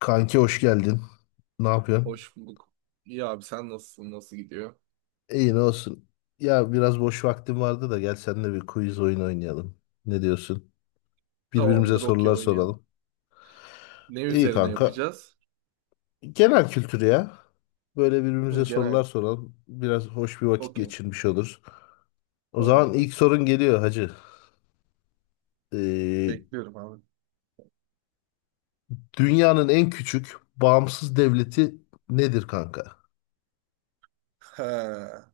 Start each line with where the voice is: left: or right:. left: Kanki hoş geldin. Ne yapıyorsun?
right: Hoş bulduk. İyi abi sen nasılsın? Nasıl gidiyor?
left: İyi ne olsun. Ya biraz boş vaktim vardı da gel seninle bir quiz oyun oynayalım. Ne diyorsun? Birbirimize
right: Tamamdır okey
left: sorular
right: oynayalım.
left: soralım.
right: Ne
left: İyi
right: üzerine
left: kanka.
right: yapacağız?
left: Genel kültür ya. Böyle
right: Hı,
left: birbirimize sorular
right: genel.
left: soralım. Biraz hoş bir vakit
right: Okey.
left: geçirmiş oluruz. O zaman ilk
right: Tamamdır.
left: sorun geliyor hacı. Ee,
right: Bekliyorum abi.
left: dünyanın en küçük bağımsız devleti nedir kanka?
right: Ha,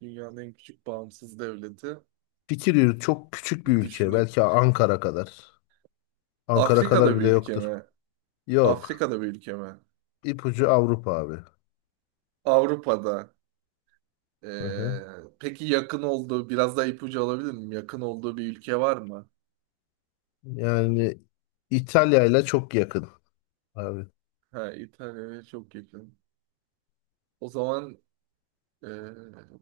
right: dünyanın en küçük bağımsız devleti.
left: Fikir yürüt çok küçük bir
right: Bir
left: ülke.
right: düşüneyim.
left: Belki Ankara kadar. Ankara kadar
right: Afrika'da bir
left: bile
right: ülke
left: yoktur.
right: mi?
left: Yok.
right: Afrika'da bir ülke mi?
left: İpucu Avrupa abi.
right: Avrupa'da.
left: Aha.
right: Ee, peki yakın olduğu, biraz daha ipucu alabilir miyim? Yakın olduğu bir ülke var mı?
left: Yani İtalya ile çok yakın abi.
right: Ha, İtalya'ya çok yakın. O zaman Ee,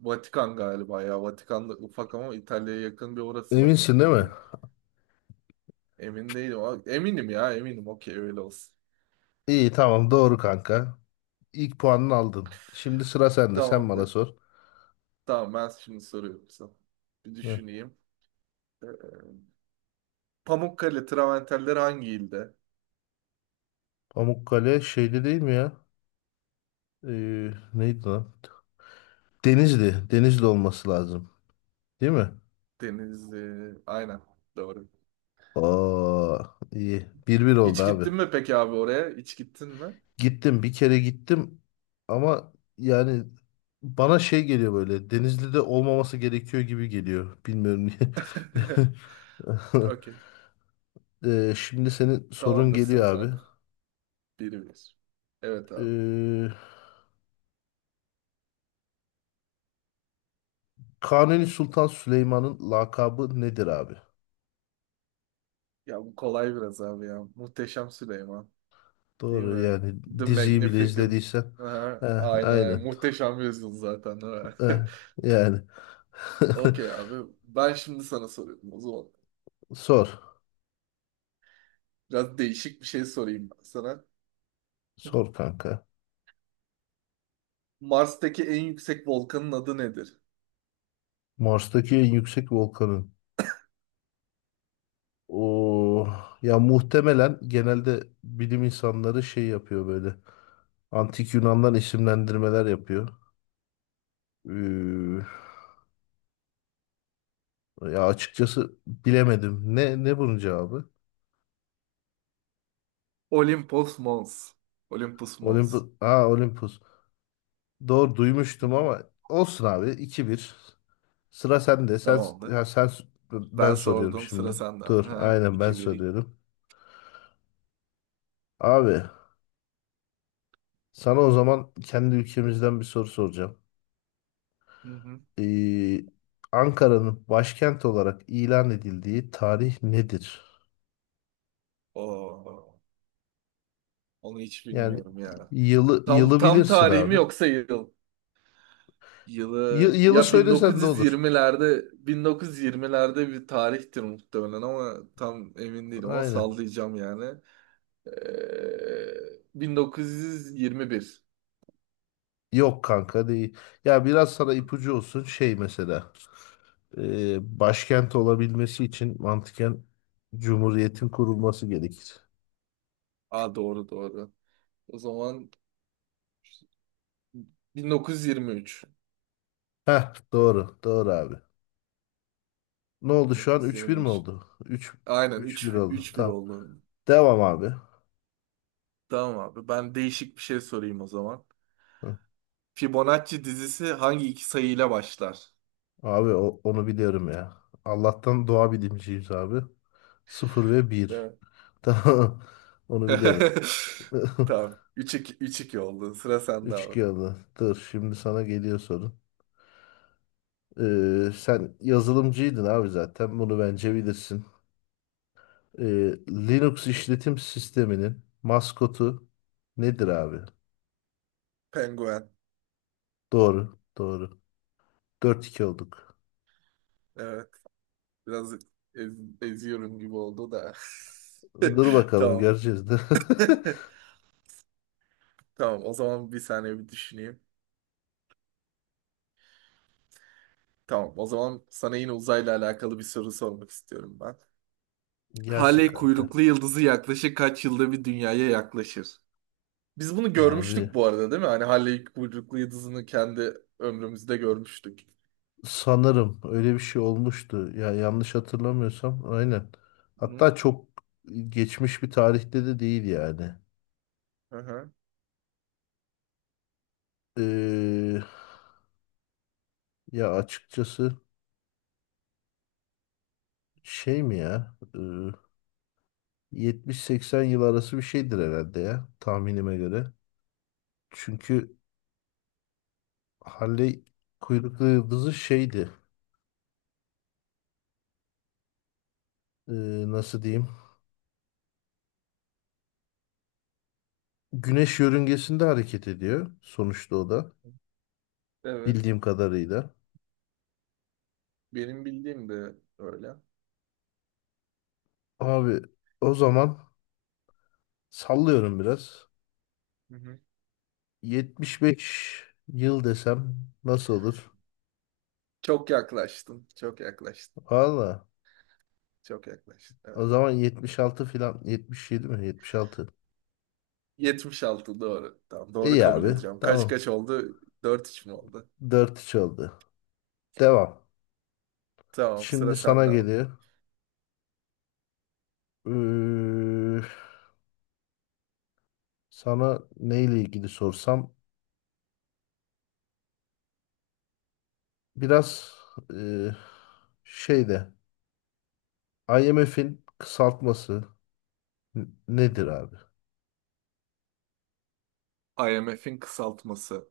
right: Vatikan galiba ya. Vatikan da ufak ama İtalya'ya yakın bir orası var.
left: Eminsin
right: Onu
left: değil mi?
right: bildim. Emin değilim, eminim ya eminim. Okey öyle olsun.
left: İyi tamam doğru kanka. İlk puanını aldın. Şimdi sıra sende. Sen bana
right: Tamamdır.
left: sor.
right: Tamam ben şimdi soruyorum sana. Bir
left: Heh.
right: düşüneyim. Ee, Pamukkale travertenleri hangi ilde?
left: Pamukkale şeyde değil mi ya? Neydi lan? Denizli. Denizli olması lazım. Değil mi?
right: Denizli. Aynen. Doğru.
left: Oo, iyi. Bir bir oldu
right: Hiç
left: abi.
right: gittin mi peki abi oraya? Hiç gittin mi?
left: Gittim bir kere gittim ama yani bana şey geliyor böyle Denizli'de olmaması gerekiyor gibi geliyor. Bilmiyorum niye.
right: Okey.
left: Şimdi senin sorun
right: Tamamdır
left: geliyor
right: sıra
left: abi.
right: sende. Biri bir. Evet abi.
left: Ee, Kanuni Sultan Süleyman'ın lakabı nedir abi?
right: Ya bu kolay biraz abi ya. Muhteşem Süleyman. Değil
left: Doğru
right: mi?
left: yani
right: The
left: diziyi bile
right: Magnificent.
left: izlediysen.
right: Aha,
left: Eh,
right: aynen aynen.
left: aynen.
right: Muhteşem yüzyıl zaten, değil mi?
left: Eh, yani.
right: Okey abi. Ben şimdi sana soruyorum o zaman.
left: Sor.
right: Biraz değişik bir şey sorayım ben sana.
left: Sor kanka.
right: Mars'taki en yüksek volkanın adı nedir?
left: Mars'taki en yüksek volkanın. O ya muhtemelen genelde bilim insanları şey yapıyor böyle. Antik Yunan'dan isimlendirmeler yapıyor. Ee, ya açıkçası bilemedim. Ne bunun cevabı?
right: Olympus Mons. Olympus
left: Olympus.
right: Mons.
left: Aa Olympus. Doğru
right: Hı
left: duymuştum
right: hı.
left: ama olsun abi iki bir. Sıra sende. Sen
right: Tamamdır.
left: ya sen ben
right: Ben
left: soruyorum
right: sordum
left: şimdi.
right: sıra sende.
left: Dur.
right: Ha,
left: Aynen ben
right: iki vereyim.
left: soruyorum. Abi sana o zaman kendi ülkemizden bir soru soracağım.
right: Hı hı.
left: e, Ankara'nın başkent olarak ilan edildiği tarih nedir?
right: Oo, onu hiç
left: Yani
right: bilmiyorum ya.
left: yılı
right: Tam
left: yılı
right: tam
left: bilirsin
right: tarihimi
left: abi.
right: yoksa yıl.
left: Yı-
right: Yılı
left: yılı
right: ya
left: söylesen de olur.
right: 1920'lerde bir tarihtir muhtemelen ama tam emin değilim ama
left: Aynen.
right: sallayacağım yani. Ee, 1921.
left: Yok kanka değil. Ya biraz sana ipucu olsun şey mesela. Başkent olabilmesi için mantıken Cumhuriyet'in kurulması gerekir.
right: Aa doğru doğru. O zaman 1923.
left: Heh doğru. Doğru abi. Ne oldu şu an? Üç bir mi
right: 1923.
left: oldu? Üç
right: Aynen
left: üç
right: 3
left: bir oldu.
right: 3-1
left: Tamam.
right: oldu.
left: Devam abi.
right: Tamam abi ben değişik bir şey sorayım o zaman. Fibonacci dizisi hangi iki sayıyla başlar?
left: Abi onu biliyorum ya. Allah'tan doğa bilimciyiz abi. Sıfır ve bir.
right: Evet.
left: Tamam. Onu biliyorum.
right: Tamam. 3-2 oldu. Sıra sende
left: Üç
right: abi.
left: 2 oldu. Dur şimdi sana geliyor sorun. Sen yazılımcıydın abi zaten. Bunu bence bilirsin. Ee, Linux işletim sisteminin maskotu nedir abi?
right: Penguen.
left: Doğru. Doğru. Dört iki olduk.
right: Evet. Biraz ez- eziyorum gibi oldu da.
left: Dur bakalım
right: Tamam.
left: göreceğiz de.
right: Tamam. O zaman bir saniye bir düşüneyim. Tamam. O zaman sana yine uzayla alakalı bir soru sormak istiyorum ben.
left: Gelsin
right: Halley
left: kanka.
right: kuyruklu yıldızı yaklaşık kaç yılda bir dünyaya yaklaşır? Biz bunu
left: Abi.
right: görmüştük bu arada, değil mi? Hani Halley kuyruklu yıldızını kendi ömrümüzde görmüştük.
left: Sanırım öyle bir şey olmuştu. Ya yanlış hatırlamıyorsam aynen.
right: Hı-hı.
left: Hatta çok geçmiş bir tarihte de değil yani.
right: Aha.
left: Ee, ya açıkçası şey mi ya? 70-80 yıl arası bir şeydir herhalde ya tahminime göre. Çünkü Halley kuyruklu yıldızı şeydi. Ee, nasıl diyeyim? Güneş yörüngesinde hareket ediyor sonuçta o da
right: Evet.
left: bildiğim kadarıyla.
right: Benim bildiğim de öyle.
left: Abi o zaman sallıyorum biraz.
right: Hı-hı.
left: 75 yıl desem nasıl olur?
right: Çok yaklaştın. Çok yaklaştın.
left: Valla
right: Çok yaklaştın.
left: o
right: Evet.
left: zaman 76 falan 77 mi? 76.
right: 76 doğru. Tamam doğru
left: İyi
right: kabul
left: abi
right: edeceğim. Kaç
left: tamam.
right: kaç oldu? 4-3 mü oldu?
left: Dört 3 oldu. Devam.
right: Tamam
left: Şimdi
right: sıra
left: sana
right: sende abi.
left: geliyor. Ee, sana neyle ilgili sorsam biraz e, şeyde IMF'in kısaltması
right: Hı
left: nedir
right: hı.
left: abi?
right: IMF'in kısaltması.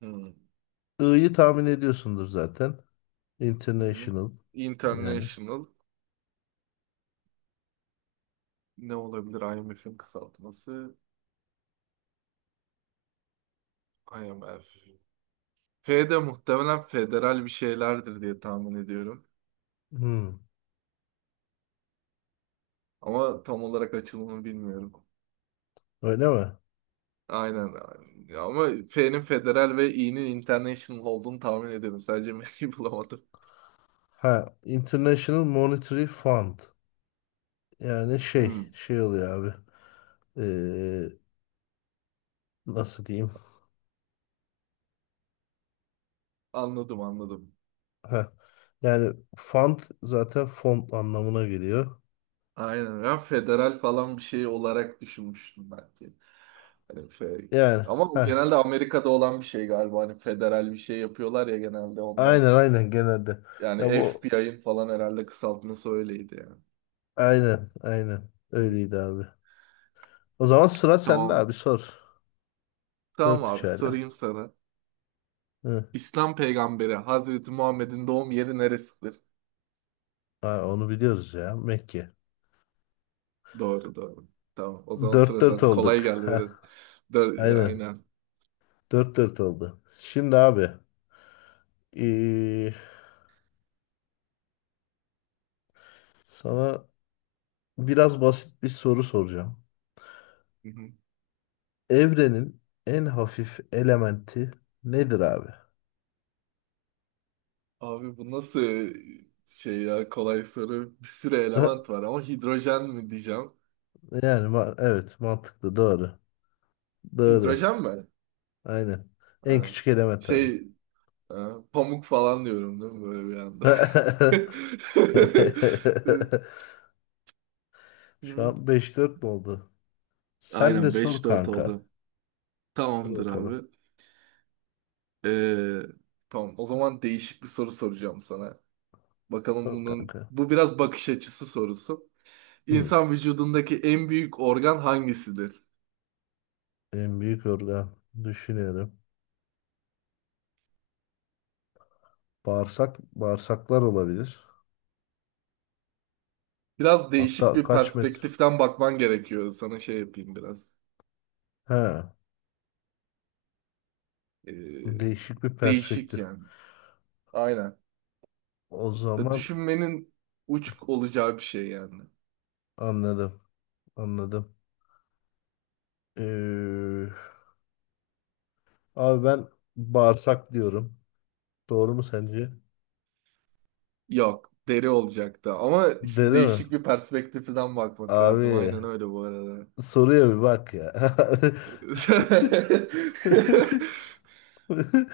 right: Hı.
left: I'yı tahmin ediyorsundur zaten.
right: Hı hı.
left: International yani.
right: International ne olabilir IMF'in kısaltması? IMF. F de muhtemelen federal bir şeylerdir diye tahmin ediyorum.
left: Hmm,
right: Ama tam olarak açılımını bilmiyorum.
left: öyle mi?
right: Aynen. Ya ama F'nin federal ve İ'nin international olduğunu tahmin ediyorum. Sadece M'yi bulamadım.
left: Ha, International Monetary Fund. Yani şey,
right: Hmm,
left: şey oluyor abi. Ee, nasıl diyeyim?
right: anladım anladım.
left: Ha, yani fund zaten fond anlamına geliyor.
right: Aynen. Ya federal falan bir şey olarak düşünmüştüm belki. Hani fe-
left: Yani
right: Ama bu
left: ha,
right: genelde Amerika'da olan bir şey galiba. Hani federal bir şey yapıyorlar ya genelde onlar.
left: aynen aynen genelde.
right: Yani
left: Ya bu
right: FBI'ın falan herhalde kısaltması öyleydi yani.
left: aynen aynen
right: Hı.
left: öyleydi abi. O zaman sıra sende
right: Tamam.
left: abi sor.
right: Tamam
left: Dört 3
right: abi
left: hala.
right: sorayım sana.
left: Hı.
right: İslam peygamberi Hazreti Muhammed'in doğum yeri neresidir?
left: Ha, onu biliyoruz ya Mekke.
right: Doğru doğru. Tamam. O zaman
left: Dört
right: sıra
left: dört
right: sende. Kolay
left: olduk.
right: geldi
left: Ha,
right: biraz.
left: aynen
right: Aynen.
left: dört dört oldu. Şimdi abi ee, sana biraz basit bir soru soracağım. Evrenin en hafif elementi nedir abi?
right: Abi bu nasıl şey ya, kolay soru. Bir sürü
left: Ha,
right: element var ama hidrojen mi diyeceğim.
left: yani evet mantıklı doğru. Doğru.
right: Hidrojen mi?
left: Aynen. En
right: Aynen.
left: küçük element abi.
right: Şey e, pamuk falan diyorum, değil mi, böyle bir anda.
left: Şu
right: Hı.
left: an beş dört mü oldu? Sen de
right: Aynen
left: sor
right: 5-4
left: kanka.
right: oldu.
left: Sor
right: Tamamdır
left: bakalım.
right: abi. Ee, tamam o zaman değişik bir soru soracağım sana. Bakalım
left: Sor
right: bunun
left: kanka.
right: bu biraz bakış açısı sorusu.
left: Hmm.
right: İnsan vücudundaki en büyük organ hangisidir?
left: En büyük organ düşünüyorum. Bağırsak, bağırsaklar olabilir.
right: Biraz değişik
left: Hatta
right: bir
left: kaç metre?
right: perspektiften bakman gerekiyor. Sana şey yapayım biraz.
left: He,
right: Ee,
left: değişik bir
right: değişik
left: perspektif.
right: yani. Aynen.
left: O zaman
right: Düşünmenin uç olacağı bir şey yani.
left: anladım, anladım. Ee, abi ben bağırsak diyorum. Doğru mu sence?
right: Yok, deri olacaktı. Ama işte
left: Deli mi?
right: değişik bir perspektiften bakmak
left: Abi
right: lazım. Aynen öyle bu arada.
left: soruya bir bak ya.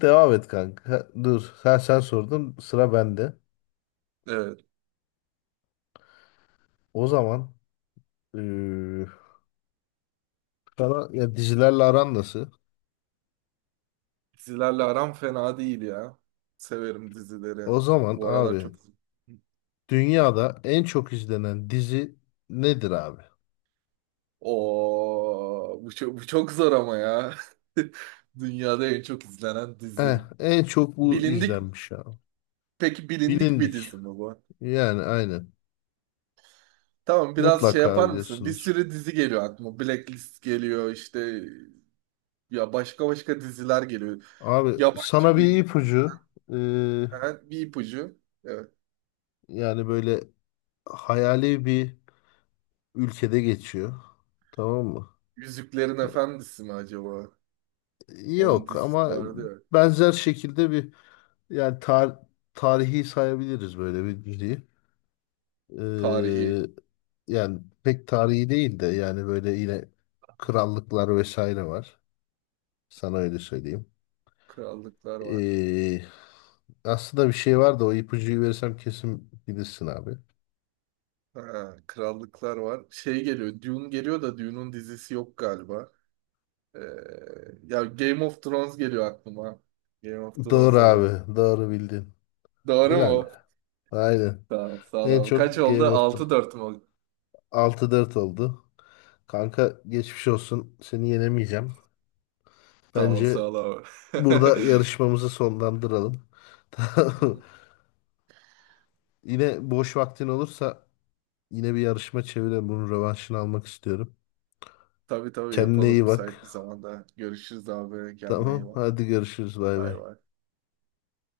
left: Devam et kanka. Dur, sen sordun, sıra bende.
right: Evet.
left: O zaman ee, sana ya dizilerle aran nasıl?
right: Dizilerle aram fena değil ya. Severim dizileri.
left: O zaman
right: Bu aralar
left: abi
right: çok.
left: dünyada en çok izlenen dizi nedir abi?
right: Oo, bu çok zor ama ya. Dünyada en çok izlenen
left: Eh,
right: dizi.
left: en çok bu
right: Bilindik
left: izlenmiş ya.
right: peki bilindik bir
left: Bilindik.
right: dizi mi bu?
left: Yani aynen.
right: Tamam biraz şey
left: Mutlaka
right: yapar mısın? Bir
left: biliyorsunuz.
right: sürü dizi geliyor aklıma. Blacklist geliyor işte ya, başka başka diziler geliyor.
left: Abi sana
right: Yabancı bir
left: bir
right: dizi.
left: ipucu. Ee,
right: Ha, bir ipucu. Evet.
left: yani böyle hayali bir ülkede geçiyor. Tamam mı?
right: Yüzüklerin Efendisi mi acaba?
left: E,
right: Onun
left: yok
right: dizisi
left: ama
right: vardı ya.
left: benzer şekilde bir yani tarihi sayabiliriz böyle bir diziyi. Ee,
right: Tarihi.
left: yani pek tarihi değil de yani böyle yine krallıklar vesaire var. Sana öyle söyleyeyim.
right: Krallıklar var.
left: Ee, aslında bir şey var da o ipucuyu verirsem kesin bilirsin abi.
right: Ha, krallıklar var. Şey geliyor. Dune geliyor da Dune'un dizisi yok galiba. Ee, ya Game of Thrones geliyor aklıma. Game of
left: Doğru
right: Thrones olurdu.
left: abi. Doğru bildin.
right: Doğru
left: Helal.
right: mu?
left: Aynen.
right: Tamam, sağ ol
left: En
right: abi. Kaç
left: çok
right: oldu?
left: Game of the
right: 6-4 mü oldu?
left: 6-4 oldu. Kanka geçmiş olsun. Seni yenemeyeceğim.
right: Sağ ol, sağ
left: Bence
right: ol abi.
left: burada yarışmamızı sonlandıralım. Tamam. Yine boş vaktin olursa yine bir yarışma çevirelim. Bunun rövanşını almak istiyorum.
right: Tabii tabii
left: Kendine
right: yapalım
left: iyi bak.
right: müsait bir zamanda. Görüşürüz abi. Kendine iyi
left: Tamam.
right: bak.
left: Hadi görüşürüz. Bay
right: Bay
left: bay.
right: bay.